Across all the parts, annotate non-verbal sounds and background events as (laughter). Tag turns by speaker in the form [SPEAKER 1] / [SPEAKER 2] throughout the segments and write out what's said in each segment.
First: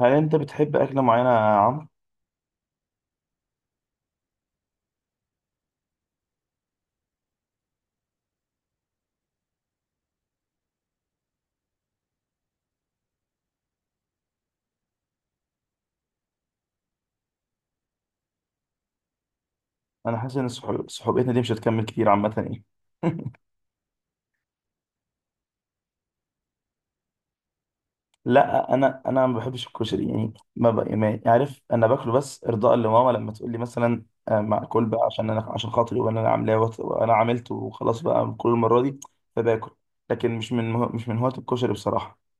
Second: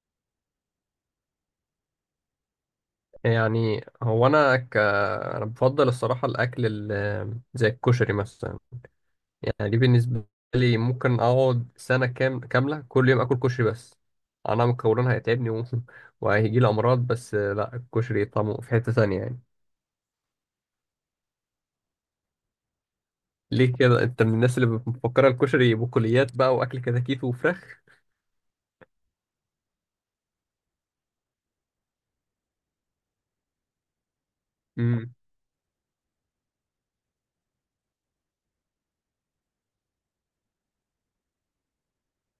[SPEAKER 1] هل انت بتحب اكله معينه يا عمرو؟
[SPEAKER 2] يعني هو انا بفضل الصراحه الاكل، زي الكشري مثلا. يعني دي بالنسبه لي، ممكن اقعد سنه كام كامله كل يوم اكل كشري. بس انا مكونها هيتعبني (laughs) وهيجي لي امراض، بس لا الكشري طعمه في حته ثانيه يعني.
[SPEAKER 1] انا حاسس ان صحوبيتنا دي مش هتكمل كتير عامه يعني.
[SPEAKER 2] ليه كده؟ انت من الناس اللي مفكره الكشري بقوليات بقى، واكل كتاكيت وفراخ؟
[SPEAKER 1] لا انا ما بحبش الكشري يعني ما عارف انا باكله بس ارضاء لماما لما تقول لي مثلا آه، معقول بقى
[SPEAKER 2] امم.
[SPEAKER 1] عشان انا عشان خاطري وانا اللي عاملاه وانا عملته وخلاص بقى كل المره دي. فباكل. لكن مش من مش من هواة الكشري بصراحه.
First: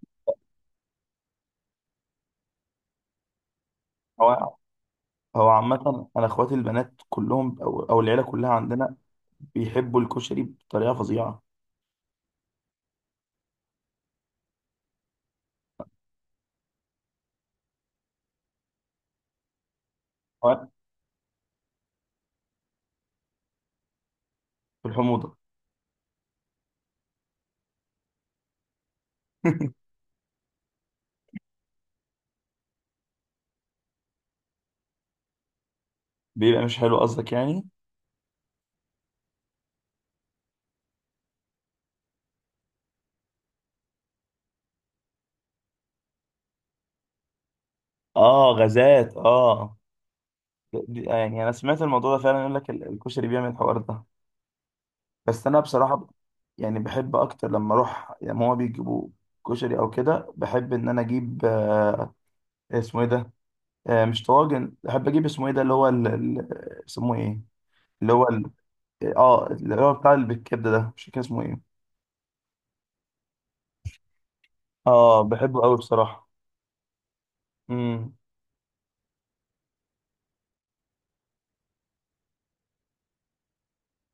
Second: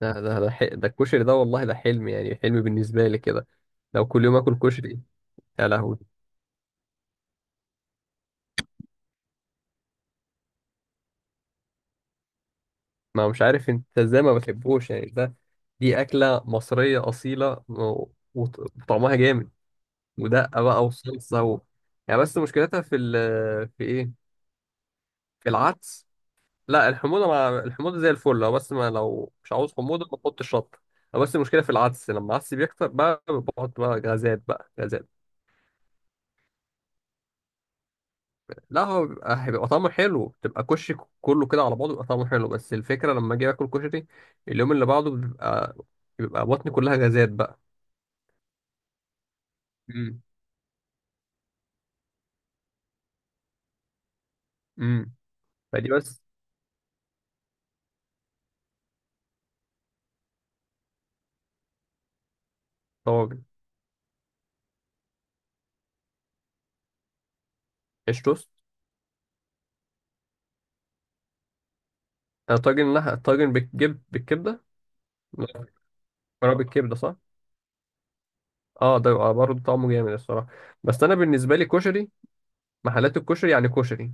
[SPEAKER 2] ده الكشري ده والله ده حلم، يعني حلم بالنسبه لي كده. لو كل يوم اكل
[SPEAKER 1] هو
[SPEAKER 2] كشري.
[SPEAKER 1] هو
[SPEAKER 2] يا لهوي.
[SPEAKER 1] عامه انا اخواتي البنات كلهم او العيله كلها عندنا بيحبوا الكشري بطريقه فظيعه.
[SPEAKER 2] ما مش عارف انت ازاي ما بتحبوش يعني، ده دي أكلة مصرية أصيلة وطعمها جامد، ودقة
[SPEAKER 1] هو
[SPEAKER 2] بقى وصلصة يعني. بس مشكلتها في إيه؟
[SPEAKER 1] في الحموضه.
[SPEAKER 2] في العدس. لا الحموضة، مع الحموضة زي الفل، لو بس ما لو مش عاوز
[SPEAKER 1] (laughs)
[SPEAKER 2] حموضة ما تحطش شطة. هو بس المشكلة في العدس، لما العدس بيكتر بقى بحط بقى غازات بقى غازات.
[SPEAKER 1] بيبقى مش حلو قصدك يعني.
[SPEAKER 2] لا هو بيبقى، هيبقى طعمه حلو، تبقى كشك كله كده على بعضه بيبقى طعمه حلو. بس الفكرة لما أجي آكل كشري، اليوم اللي بعده بيبقى، بطني كلها غازات بقى.
[SPEAKER 1] اه غازات اه.
[SPEAKER 2] امم.
[SPEAKER 1] يعني انا سمعت الموضوع ده فعلا، يقول لك الكشري بيعمل الحوار ده.
[SPEAKER 2] امم.
[SPEAKER 1] بس انا
[SPEAKER 2] فدي
[SPEAKER 1] بصراحه
[SPEAKER 2] بس.
[SPEAKER 1] يعني بحب اكتر لما اروح لما هو بيجيبوا كشري او كده، بحب ان انا اجيب آه، اسمه ايه ده؟
[SPEAKER 2] طواجن.
[SPEAKER 1] آه مش طواجن، بحب اجيب اسمه ايه ده اللي هو اسمه ايه؟ اللي هو
[SPEAKER 2] قشطة.
[SPEAKER 1] اه اللي هو بتاع اللي بالكبده ده، مش فاكر اسمه ايه.
[SPEAKER 2] آه، طاجن لحمة، طاجن بالكبدة.
[SPEAKER 1] اه بحبه
[SPEAKER 2] مكرونة
[SPEAKER 1] قوي بصراحه.
[SPEAKER 2] بالكبدة صح؟
[SPEAKER 1] امم.
[SPEAKER 2] اه ده بيبقى برضه طعمه جامد الصراحة. بس أنا بالنسبة لي كشري، محلات الكشري يعني كشري.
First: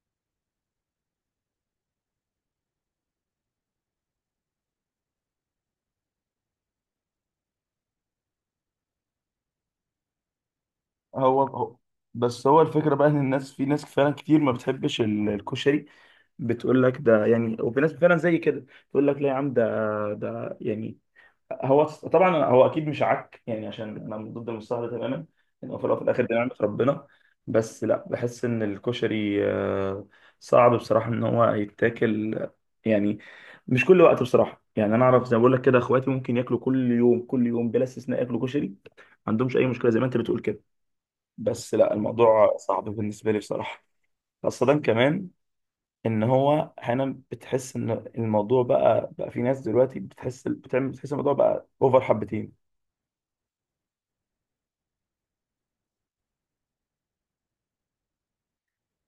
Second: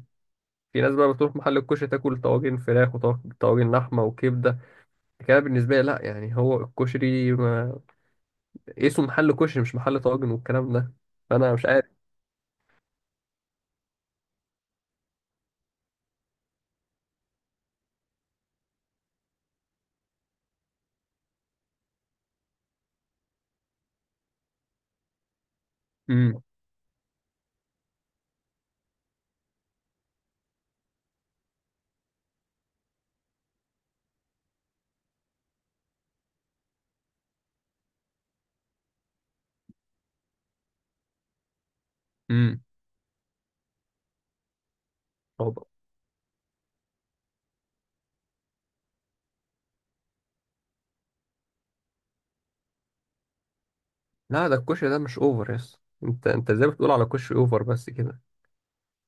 [SPEAKER 2] في ناس بقى بتروح محل الكشري تاكل طواجن فراخ وطواجن لحمة وكبدة. كده بالنسبة لي لأ، يعني هو الكشري ما... اسمه محل كشري، مش محل طواجن والكلام ده.
[SPEAKER 1] هو
[SPEAKER 2] فأنا مش
[SPEAKER 1] هو-
[SPEAKER 2] عارف.
[SPEAKER 1] بس هو الفكره بقى ان الناس، في ناس فعلا كتير ما بتحبش الكشري، بتقول لك ده يعني، وفي ناس فعلا زي كده تقول لك لا يا عم ده، ده يعني. هو طبعا هو اكيد مش عك يعني، عشان انا من ضد المصطلح ده تماما، ان هو في الأول وفي الاخر دي
[SPEAKER 2] امم.
[SPEAKER 1] نعمه ربنا. بس لا بحس ان الكشري آه، صعب بصراحه ان هو يتاكل آه، يعني مش كل وقت بصراحه. يعني انا اعرف زي ما بقول لك كده، اخواتي ممكن ياكلوا كل يوم كل يوم بلا استثناء ياكلوا كشري، ما عندهمش اي مشكله زي ما انت بتقول كده. بس لا الموضوع
[SPEAKER 2] امم.
[SPEAKER 1] صعب بالنسبه لي بصراحه. خاصه كمان
[SPEAKER 2] هو-
[SPEAKER 1] ان هو احيانا بتحس ان الموضوع بقى في ناس دلوقتي بتحس بتعمل بتحس الموضوع بقى اوفر حبتين.
[SPEAKER 2] لا ده الكشري ده مش أوفر يس. أنت إزاي بتقول على كشري أوفر بس كده؟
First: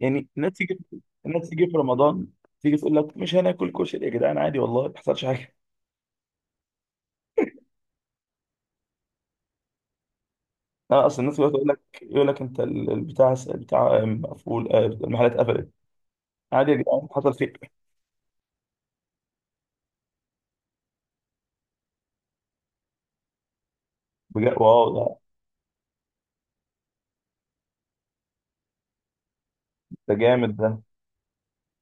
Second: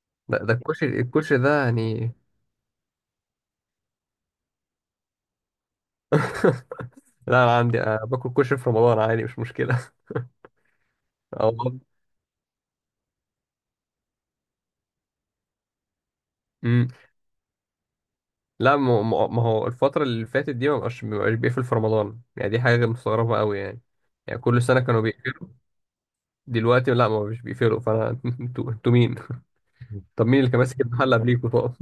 [SPEAKER 1] يعني
[SPEAKER 2] لا ده الكشري
[SPEAKER 1] الناس
[SPEAKER 2] ده
[SPEAKER 1] تيجي في
[SPEAKER 2] يعني.
[SPEAKER 1] رمضان تيجي تقول لك مش هناكل كشري يا جدعان، عادي والله ما بيحصلش حاجه.
[SPEAKER 2] (laughs) لا انا عندي أنا باكل كشري في رمضان عادي، مش مشكله. (laughs)
[SPEAKER 1] لا اصل الناس
[SPEAKER 2] اه
[SPEAKER 1] دلوقتي تقول لك
[SPEAKER 2] والله.
[SPEAKER 1] يقول لك انت البتاع مقفول آه، المحلات قفلت. عادي يا
[SPEAKER 2] امم.
[SPEAKER 1] جدعان حصل خير.
[SPEAKER 2] لا ما هو الفتره اللي فاتت دي ما بقاش بيقفل في رمضان، يعني دي حاجه مستغربه قوي يعني. يعني
[SPEAKER 1] بجد
[SPEAKER 2] كل سنه
[SPEAKER 1] واو
[SPEAKER 2] كانوا
[SPEAKER 1] ده،
[SPEAKER 2] بيقفلوا، دلوقتي لا، ما مش بيقفلوا، فانا (laughs) انتوا مين؟
[SPEAKER 1] ده
[SPEAKER 2] (laughs) طب مين اللي
[SPEAKER 1] جامد
[SPEAKER 2] كان
[SPEAKER 1] ده.
[SPEAKER 2] ماسك المحل قبليكوا طب؟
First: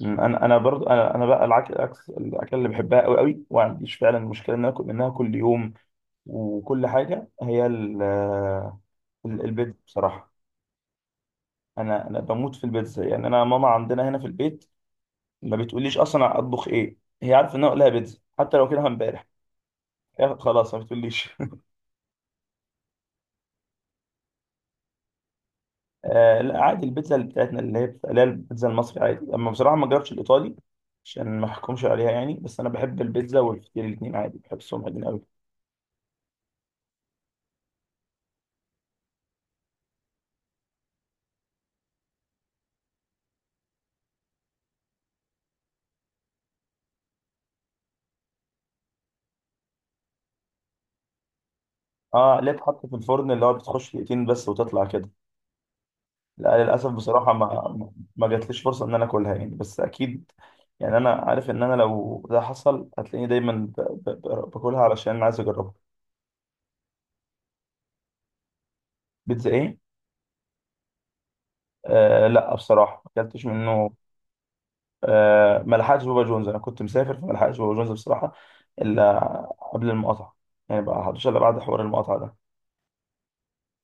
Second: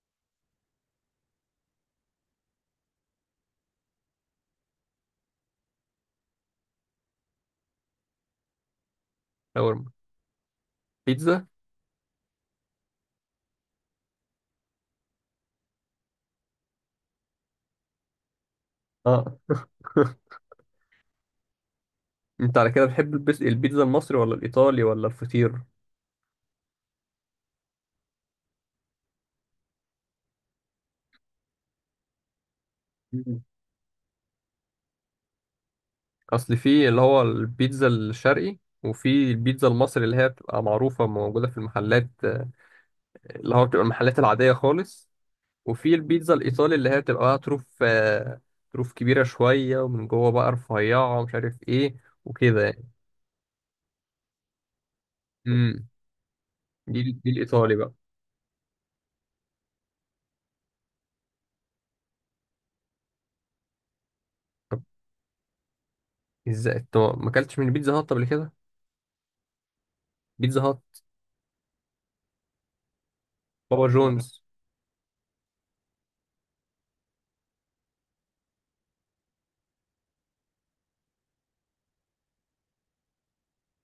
[SPEAKER 1] انا برضو انا بقى العكس، الاكل اللي بحبها قوي قوي وما عنديش فعلا مشكله ان أنا اكل منها كل يوم وكل حاجه هي البيتزا
[SPEAKER 2] شاورما.
[SPEAKER 1] بصراحة.
[SPEAKER 2] بيتزا.
[SPEAKER 1] أنا بموت في البيتزا، يعني أنا ماما عندنا هنا في البيت ما بتقوليش أصلا أطبخ إيه، هي عارفة إن أنا أقولها بيتزا حتى لو كده امبارح
[SPEAKER 2] اه. (laughs)
[SPEAKER 1] هي خلاص ما بتقوليش.
[SPEAKER 2] انت على كده بتحب البيتزا المصري ولا الايطالي ولا الفطير؟
[SPEAKER 1] (laughs) آه لا عادي البيتزا اللي بتاعتنا اللي هي اللي هي البيتزا المصري عادي، أما بصراحة ما جربتش الإيطالي عشان ما أحكمش عليها يعني. بس أنا بحب البيتزا
[SPEAKER 2] مم.
[SPEAKER 1] والفطير الاتنين عادي، بحبهم الاتنين أوي.
[SPEAKER 2] اصل في اللي هو البيتزا الشرقي، وفي البيتزا المصري اللي هي بتبقى معروفه موجوده في المحلات، اللي هو بتبقى المحلات العادية خالص. وفي البيتزا الإيطالي اللي هي بتبقى بقى طروف، طروف كبيرة شوية ومن جوه بقى رفيعة ومش عارف إيه.
[SPEAKER 1] أه اللي هي
[SPEAKER 2] وكده يعني.
[SPEAKER 1] بتتحط في الفرن اللي هو بتخش دقيقتين بس وتطلع كده.
[SPEAKER 2] امم.
[SPEAKER 1] لا للاسف
[SPEAKER 2] دي
[SPEAKER 1] بصراحه
[SPEAKER 2] الإيطالي
[SPEAKER 1] ما
[SPEAKER 2] بقى.
[SPEAKER 1] ما جاتليش فرصه ان انا اكلها يعني، بس اكيد يعني انا عارف ان انا لو ده حصل هتلاقيني دايما باكلها
[SPEAKER 2] طب
[SPEAKER 1] علشان انا عايز اجربها.
[SPEAKER 2] إزاي أنت ما أكلتش من بيتزا هات قبل كده؟
[SPEAKER 1] بيتزا ايه؟
[SPEAKER 2] بيتزا هات.
[SPEAKER 1] آه لا بصراحه ما اكلتش
[SPEAKER 2] بابا
[SPEAKER 1] منه.
[SPEAKER 2] جونز.
[SPEAKER 1] آه ما لحقتش بابا جونز، انا كنت مسافر فما لحقتش بابا جونز بصراحه. الا قبل المقاطعه. يعني بقى حدش الا بعد حوار المقاطعه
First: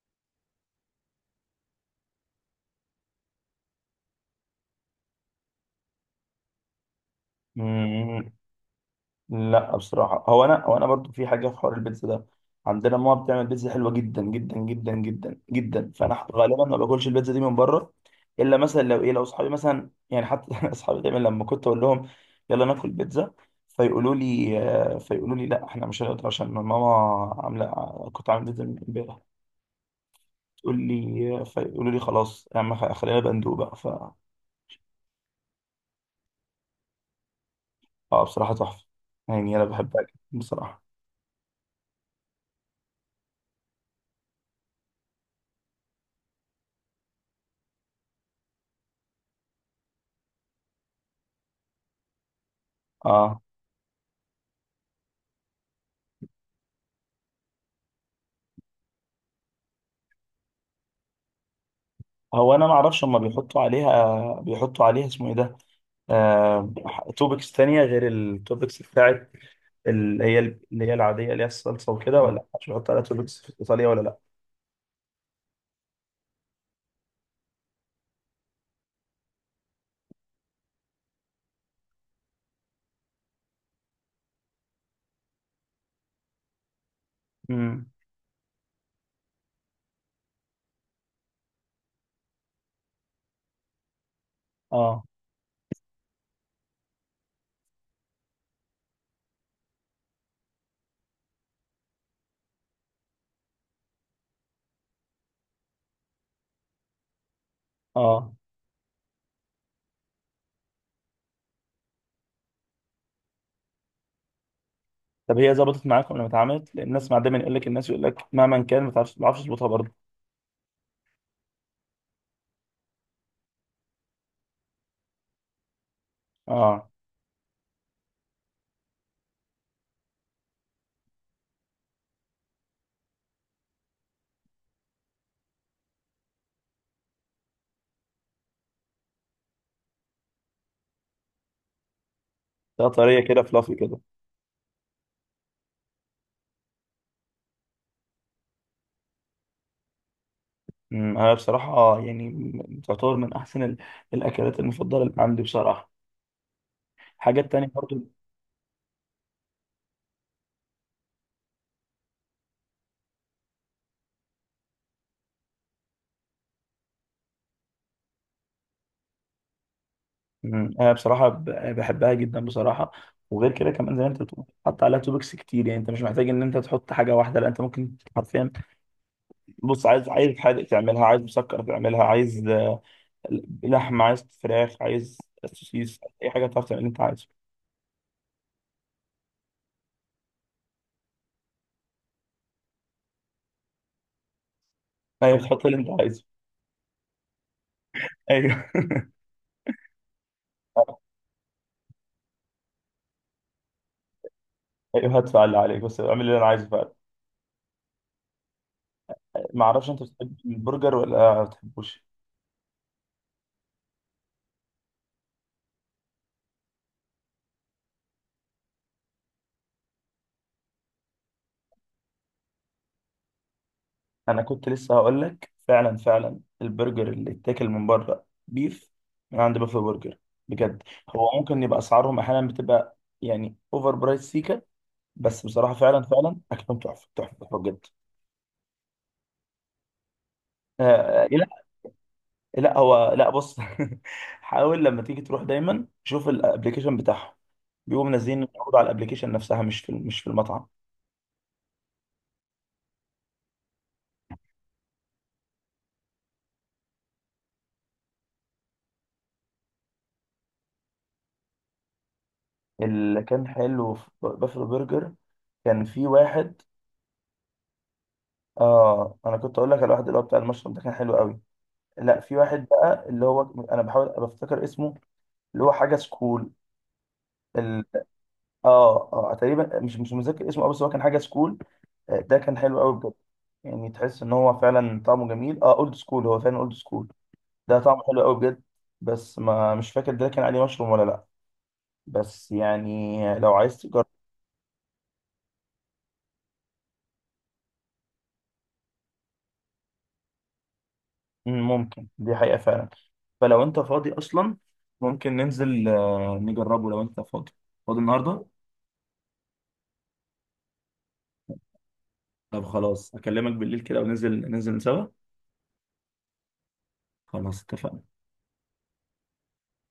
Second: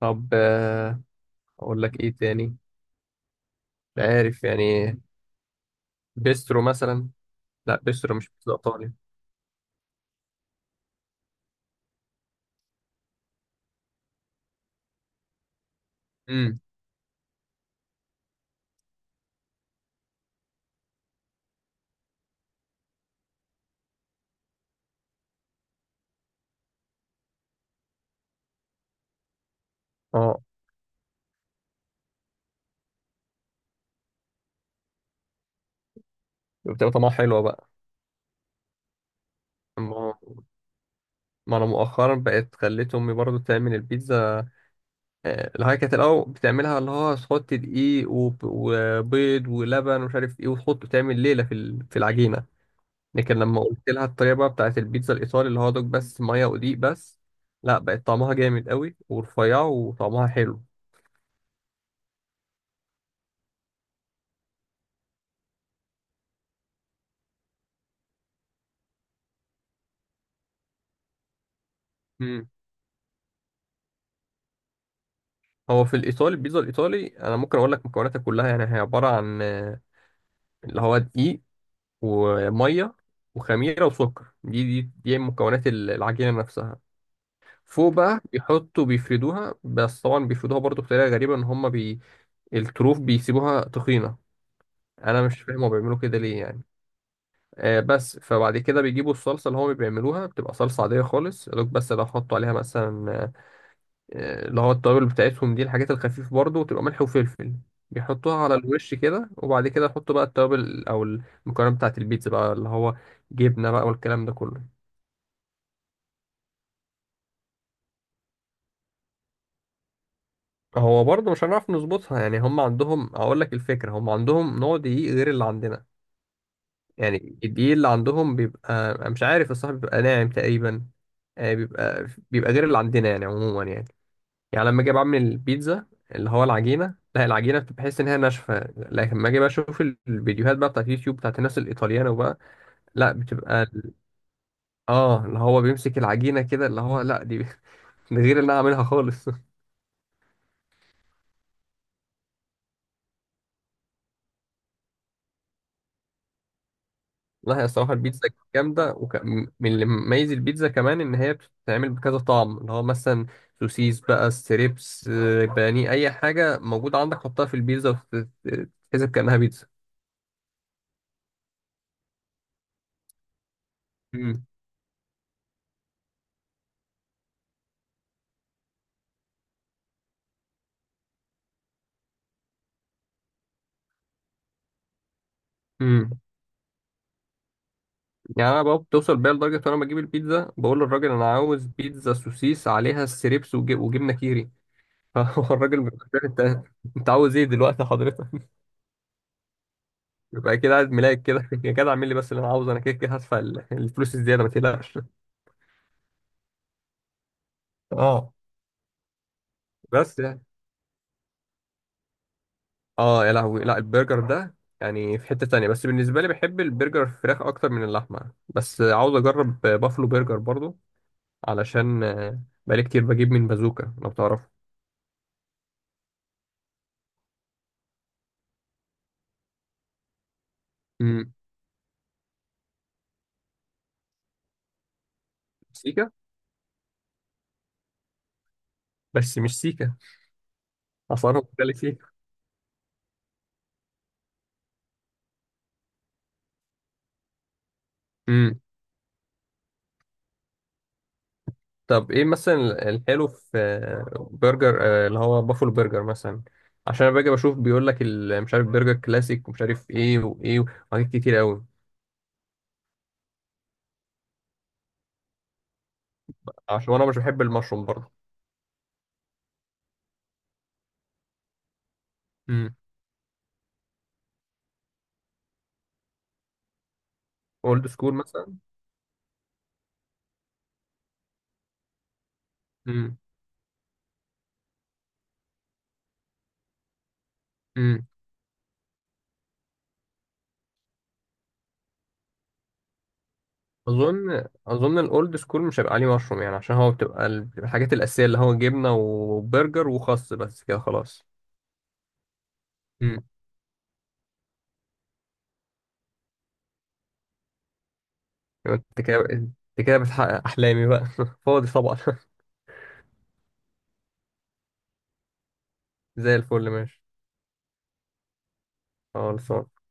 [SPEAKER 2] طب أقول لك إيه تاني؟ مش عارف يعني. بيسترو مثلا. لا بيسترو مش
[SPEAKER 1] ده.
[SPEAKER 2] بيتزا إيطالي.
[SPEAKER 1] لا بصراحة هو أنا هو أنا برضو في حاجة في حوار البيتزا ده، عندنا ماما بتعمل بيتزا حلوة جدا جدا جدا جدا جدا، فأنا
[SPEAKER 2] امم.
[SPEAKER 1] غالبا ما باكلش البيتزا دي من بره، إلا مثلا لو إيه لو أصحابي مثلا يعني. حتى (laughs) أصحابي دايما لما كنت أقول لهم يلا ناكل بيتزا، فيقولوا لي آه، فيقولوا لي لا إحنا مش هنقدر عشان ماما عاملة كنت عامل بيتزا من إمبارح.
[SPEAKER 2] أه
[SPEAKER 1] تقول لي فيقولوا لي خلاص يا عم خلينا بندوب بقى ف.
[SPEAKER 2] بتبقى طعمها حلوة بقى.
[SPEAKER 1] آه بصراحة تحفة، يعني أنا بحبها
[SPEAKER 2] ما
[SPEAKER 1] جدا بصراحة.
[SPEAKER 2] ما أنا مؤخرا بقت خليت أمي برضو تعمل البيتزا. الهاي كانت الاول بتعملها، اللي هو تحط دقيق وبيض ولبن ومش عارف ايه، وتحط تعمل ليله في في العجينه. لكن
[SPEAKER 1] آه
[SPEAKER 2] لما قلت لها الطريقه بقى بتاعت البيتزا الايطالي، اللي هو دوك بس ميه ودقيق بس، لا بقت طعمها جامد قوي ورفيعه وطعمها حلو.
[SPEAKER 1] هو انا ما اعرفش هم بيحطوا عليها اسمه ايه ده، آه... توبكس تانية غير التوبكس بتاعت اللي هي العادية اللي هي الصلصة وكده، ولا
[SPEAKER 2] امم.
[SPEAKER 1] مش بيحطوا عليها توبكس في ايطاليا ولا لا؟
[SPEAKER 2] هو في الايطالي، البيتزا الايطالي انا ممكن اقول لك مكوناتها كلها، يعني هي عباره عن اللي هو دقيق، وميه، وخميره وسكر. دي مكونات العجينه نفسها.
[SPEAKER 1] امم.
[SPEAKER 2] فوق بقى بيحطوا بيفردوها، بس طبعا بيفردوها برضو بطريقة غريبة، ان هما الطروف بيسيبوها تخينة.
[SPEAKER 1] اه
[SPEAKER 2] انا مش فاهم هو بيعملوا كده ليه يعني. آه بس فبعد كده بيجيبوا الصلصة اللي هما بيعملوها، بتبقى صلصة عادية خالص يا دوب، بس لو حطوا عليها مثلا اللي هو التوابل بتاعتهم، دي الحاجات الخفيفة برضو، وتبقى ملح وفلفل.
[SPEAKER 1] اه.
[SPEAKER 2] بيحطوها على الوش كده، وبعد كده يحطوا بقى التوابل او المكونات بتاعت البيتزا بقى، اللي هو جبنة بقى والكلام ده كله.
[SPEAKER 1] طب هي ظبطت معاكم لما اتعملت؟ لان الناس مع دايما يقول لك الناس يقول لك مهما كان ما تعرفش ما تعرفش تظبطها برضه.
[SPEAKER 2] هو برضه مش هنعرف نظبطها، يعني هم عندهم، اقول لك الفكره، هم عندهم نوع دقيق غير اللي عندنا.
[SPEAKER 1] اه
[SPEAKER 2] يعني الدقيق اللي عندهم بيبقى مش عارف الصراحه، بيبقى ناعم تقريبا. بيبقى غير اللي عندنا يعني، عموما يعني. يعني لما اجي بعمل البيتزا، اللي هو العجينه، لا العجينه بتبقى بحس ان هي ناشفه. لكن لما اجي بقى اشوف الفيديوهات بقى بتاعت اليوتيوب بتاعت الناس الايطاليانو بقى،
[SPEAKER 1] ده
[SPEAKER 2] لا
[SPEAKER 1] طريه كده
[SPEAKER 2] بتبقى،
[SPEAKER 1] فلافي كده.
[SPEAKER 2] اه اللي هو بيمسك العجينه كده اللي هو، لا دي (laughs) دي غير اللي انا عاملها خالص.
[SPEAKER 1] امم. انا بصراحه آه، تعتبر من احسن الاكلات المفضله اللي عندي بصراحه. الحاجات
[SPEAKER 2] لا هي
[SPEAKER 1] التانية
[SPEAKER 2] الصراحة
[SPEAKER 1] برضو.
[SPEAKER 2] البيتزا جامدة، من اللي مميز البيتزا كمان إن هي بتتعمل بكذا طعم، اللي هو مثلا سوسيس بقى، ستريبس، بانيه، أي حاجة موجودة عندك حطها في البيتزا وتتحسب كأنها بيتزا.
[SPEAKER 1] مم. انا بصراحه بحبها جدا بصراحه. وغير كده كمان زي ما انت
[SPEAKER 2] مم.
[SPEAKER 1] بتقول حط عليها توبكس كتير، يعني انت مش محتاج ان انت تحط حاجه واحده، لا انت ممكن حرفيا. بص، عايز عايز حادق تعملها، عايز مسكر تعملها، عايز آه، لحمه، عايز فراخ، عايز سوسيس،
[SPEAKER 2] مم.
[SPEAKER 1] اي حاجه تعرف تعمل اللي انت عايزه.
[SPEAKER 2] يعني أنا بقى بتوصل بيا لدرجة وأنا بجيب البيتزا بقول للراجل أنا عاوز بيتزا سوسيس عليها ستريبس وجبنة كيري. (laughs)
[SPEAKER 1] ايوه
[SPEAKER 2] فهو
[SPEAKER 1] تحط اللي
[SPEAKER 2] الراجل بيقول،
[SPEAKER 1] انت عايزه.
[SPEAKER 2] أنت أنت عاوز إيه دلوقتي حضرتك؟
[SPEAKER 1] ايوه.
[SPEAKER 2] يبقى كده قاعد
[SPEAKER 1] (laughs)
[SPEAKER 2] ملاك كده. (laughs) يا جدع اعمل لي بس اللي أنا عاوزه، أنا كده كده هدفع الفلوس الزيادة، ما تقلقش.
[SPEAKER 1] ايوه هدفع اللي عليك بس اعمل اللي انا عايزه فعلا.
[SPEAKER 2] اه
[SPEAKER 1] ما اعرفش انت
[SPEAKER 2] بس
[SPEAKER 1] بتحب
[SPEAKER 2] يعني.
[SPEAKER 1] البرجر ولا ما بتحبوش؟
[SPEAKER 2] اه يا لهوي، لا البرجر ده يعني في حتة تانية، بس بالنسبة لي بحب البرجر الفراخ أكتر من اللحمة، بس عاوز أجرب بافلو برجر برضو. علشان بقالي كتير بجيب من بازوكا لو
[SPEAKER 1] انا
[SPEAKER 2] تعرف.
[SPEAKER 1] كنت لسه هقول لك، فعلا فعلا البرجر اللي اتاكل من بره بيف من عند بافلو برجر بجد. هو
[SPEAKER 2] امم.
[SPEAKER 1] ممكن يبقى اسعارهم احيانا بتبقى يعني اوفر برايس سيكا، بس بصراحه فعلا
[SPEAKER 2] سيكا.
[SPEAKER 1] فعلا اكلهم تحفه تحفه تحفه بجد.
[SPEAKER 2] بس مش سيكا.
[SPEAKER 1] آه. آه،
[SPEAKER 2] أسعارها
[SPEAKER 1] لا
[SPEAKER 2] مختلفة سيكا.
[SPEAKER 1] لا. هو لا بص (laughs) حاول لما تيجي تروح دايما شوف الابلكيشن بتاعهم، بيبقوا منزلين
[SPEAKER 2] امم.
[SPEAKER 1] العروض على الابلكيشن نفسها مش في مش في المطعم.
[SPEAKER 2] طب إيه مثلا الحلو في برجر اللي هو بافلو برجر مثلا؟ عشان أنا باجي بشوف بيقول لك مش عارف برجر كلاسيك ومش عارف إيه وإيه، وحاجات كتير أوي.
[SPEAKER 1] اللي كان حلو في بافلو برجر، كان في واحد.
[SPEAKER 2] عشان أنا مش بحب المشروم برضو.
[SPEAKER 1] اه انا كنت اقول لك على الواحد اللي هو بتاع المشروم ده، كان حلو قوي. لا في واحد
[SPEAKER 2] امم.
[SPEAKER 1] بقى اللي هو انا بحاول بفتكر اسمه، اللي هو حاجه سكول، ال...
[SPEAKER 2] أولد سكول مثلا.
[SPEAKER 1] اه اه تقريبا مش مش متذكر اسمه أوي، بس هو كان حاجه سكول آه، ده كان حلو قوي بجد. يعني تحس ان هو فعلا طعمه جميل. اه اولد سكول هو فعلا اولد سكول، ده طعمه
[SPEAKER 2] امم.
[SPEAKER 1] حلو قوي بجد. بس ما مش فاكر ده كان عليه مشروم ولا لا، بس يعني لو عايز تجرب.
[SPEAKER 2] اظن الاولد سكول مش هيبقى عليه مشروم، يعني عشان هو بتبقى بتبقى الحاجات الاساسيه، اللي هو جبنه وبرجر وخس بس كده خلاص.
[SPEAKER 1] ممكن دي حقيقه فعلا.
[SPEAKER 2] امم.
[SPEAKER 1] فلو انت فاضي اصلا، ممكن ننزل آه، نجربه لو انت فاضي، فاضي النهارده.
[SPEAKER 2] يبقى انت كده بتحقق احلامي بقى. (laughs) فاضي طبعا.
[SPEAKER 1] طب خلاص اكلمك بالليل كده وننزل سوا.
[SPEAKER 2] (laughs) زي الفل ماشي.
[SPEAKER 1] خلاص اتفقنا.
[SPEAKER 2] خلاص.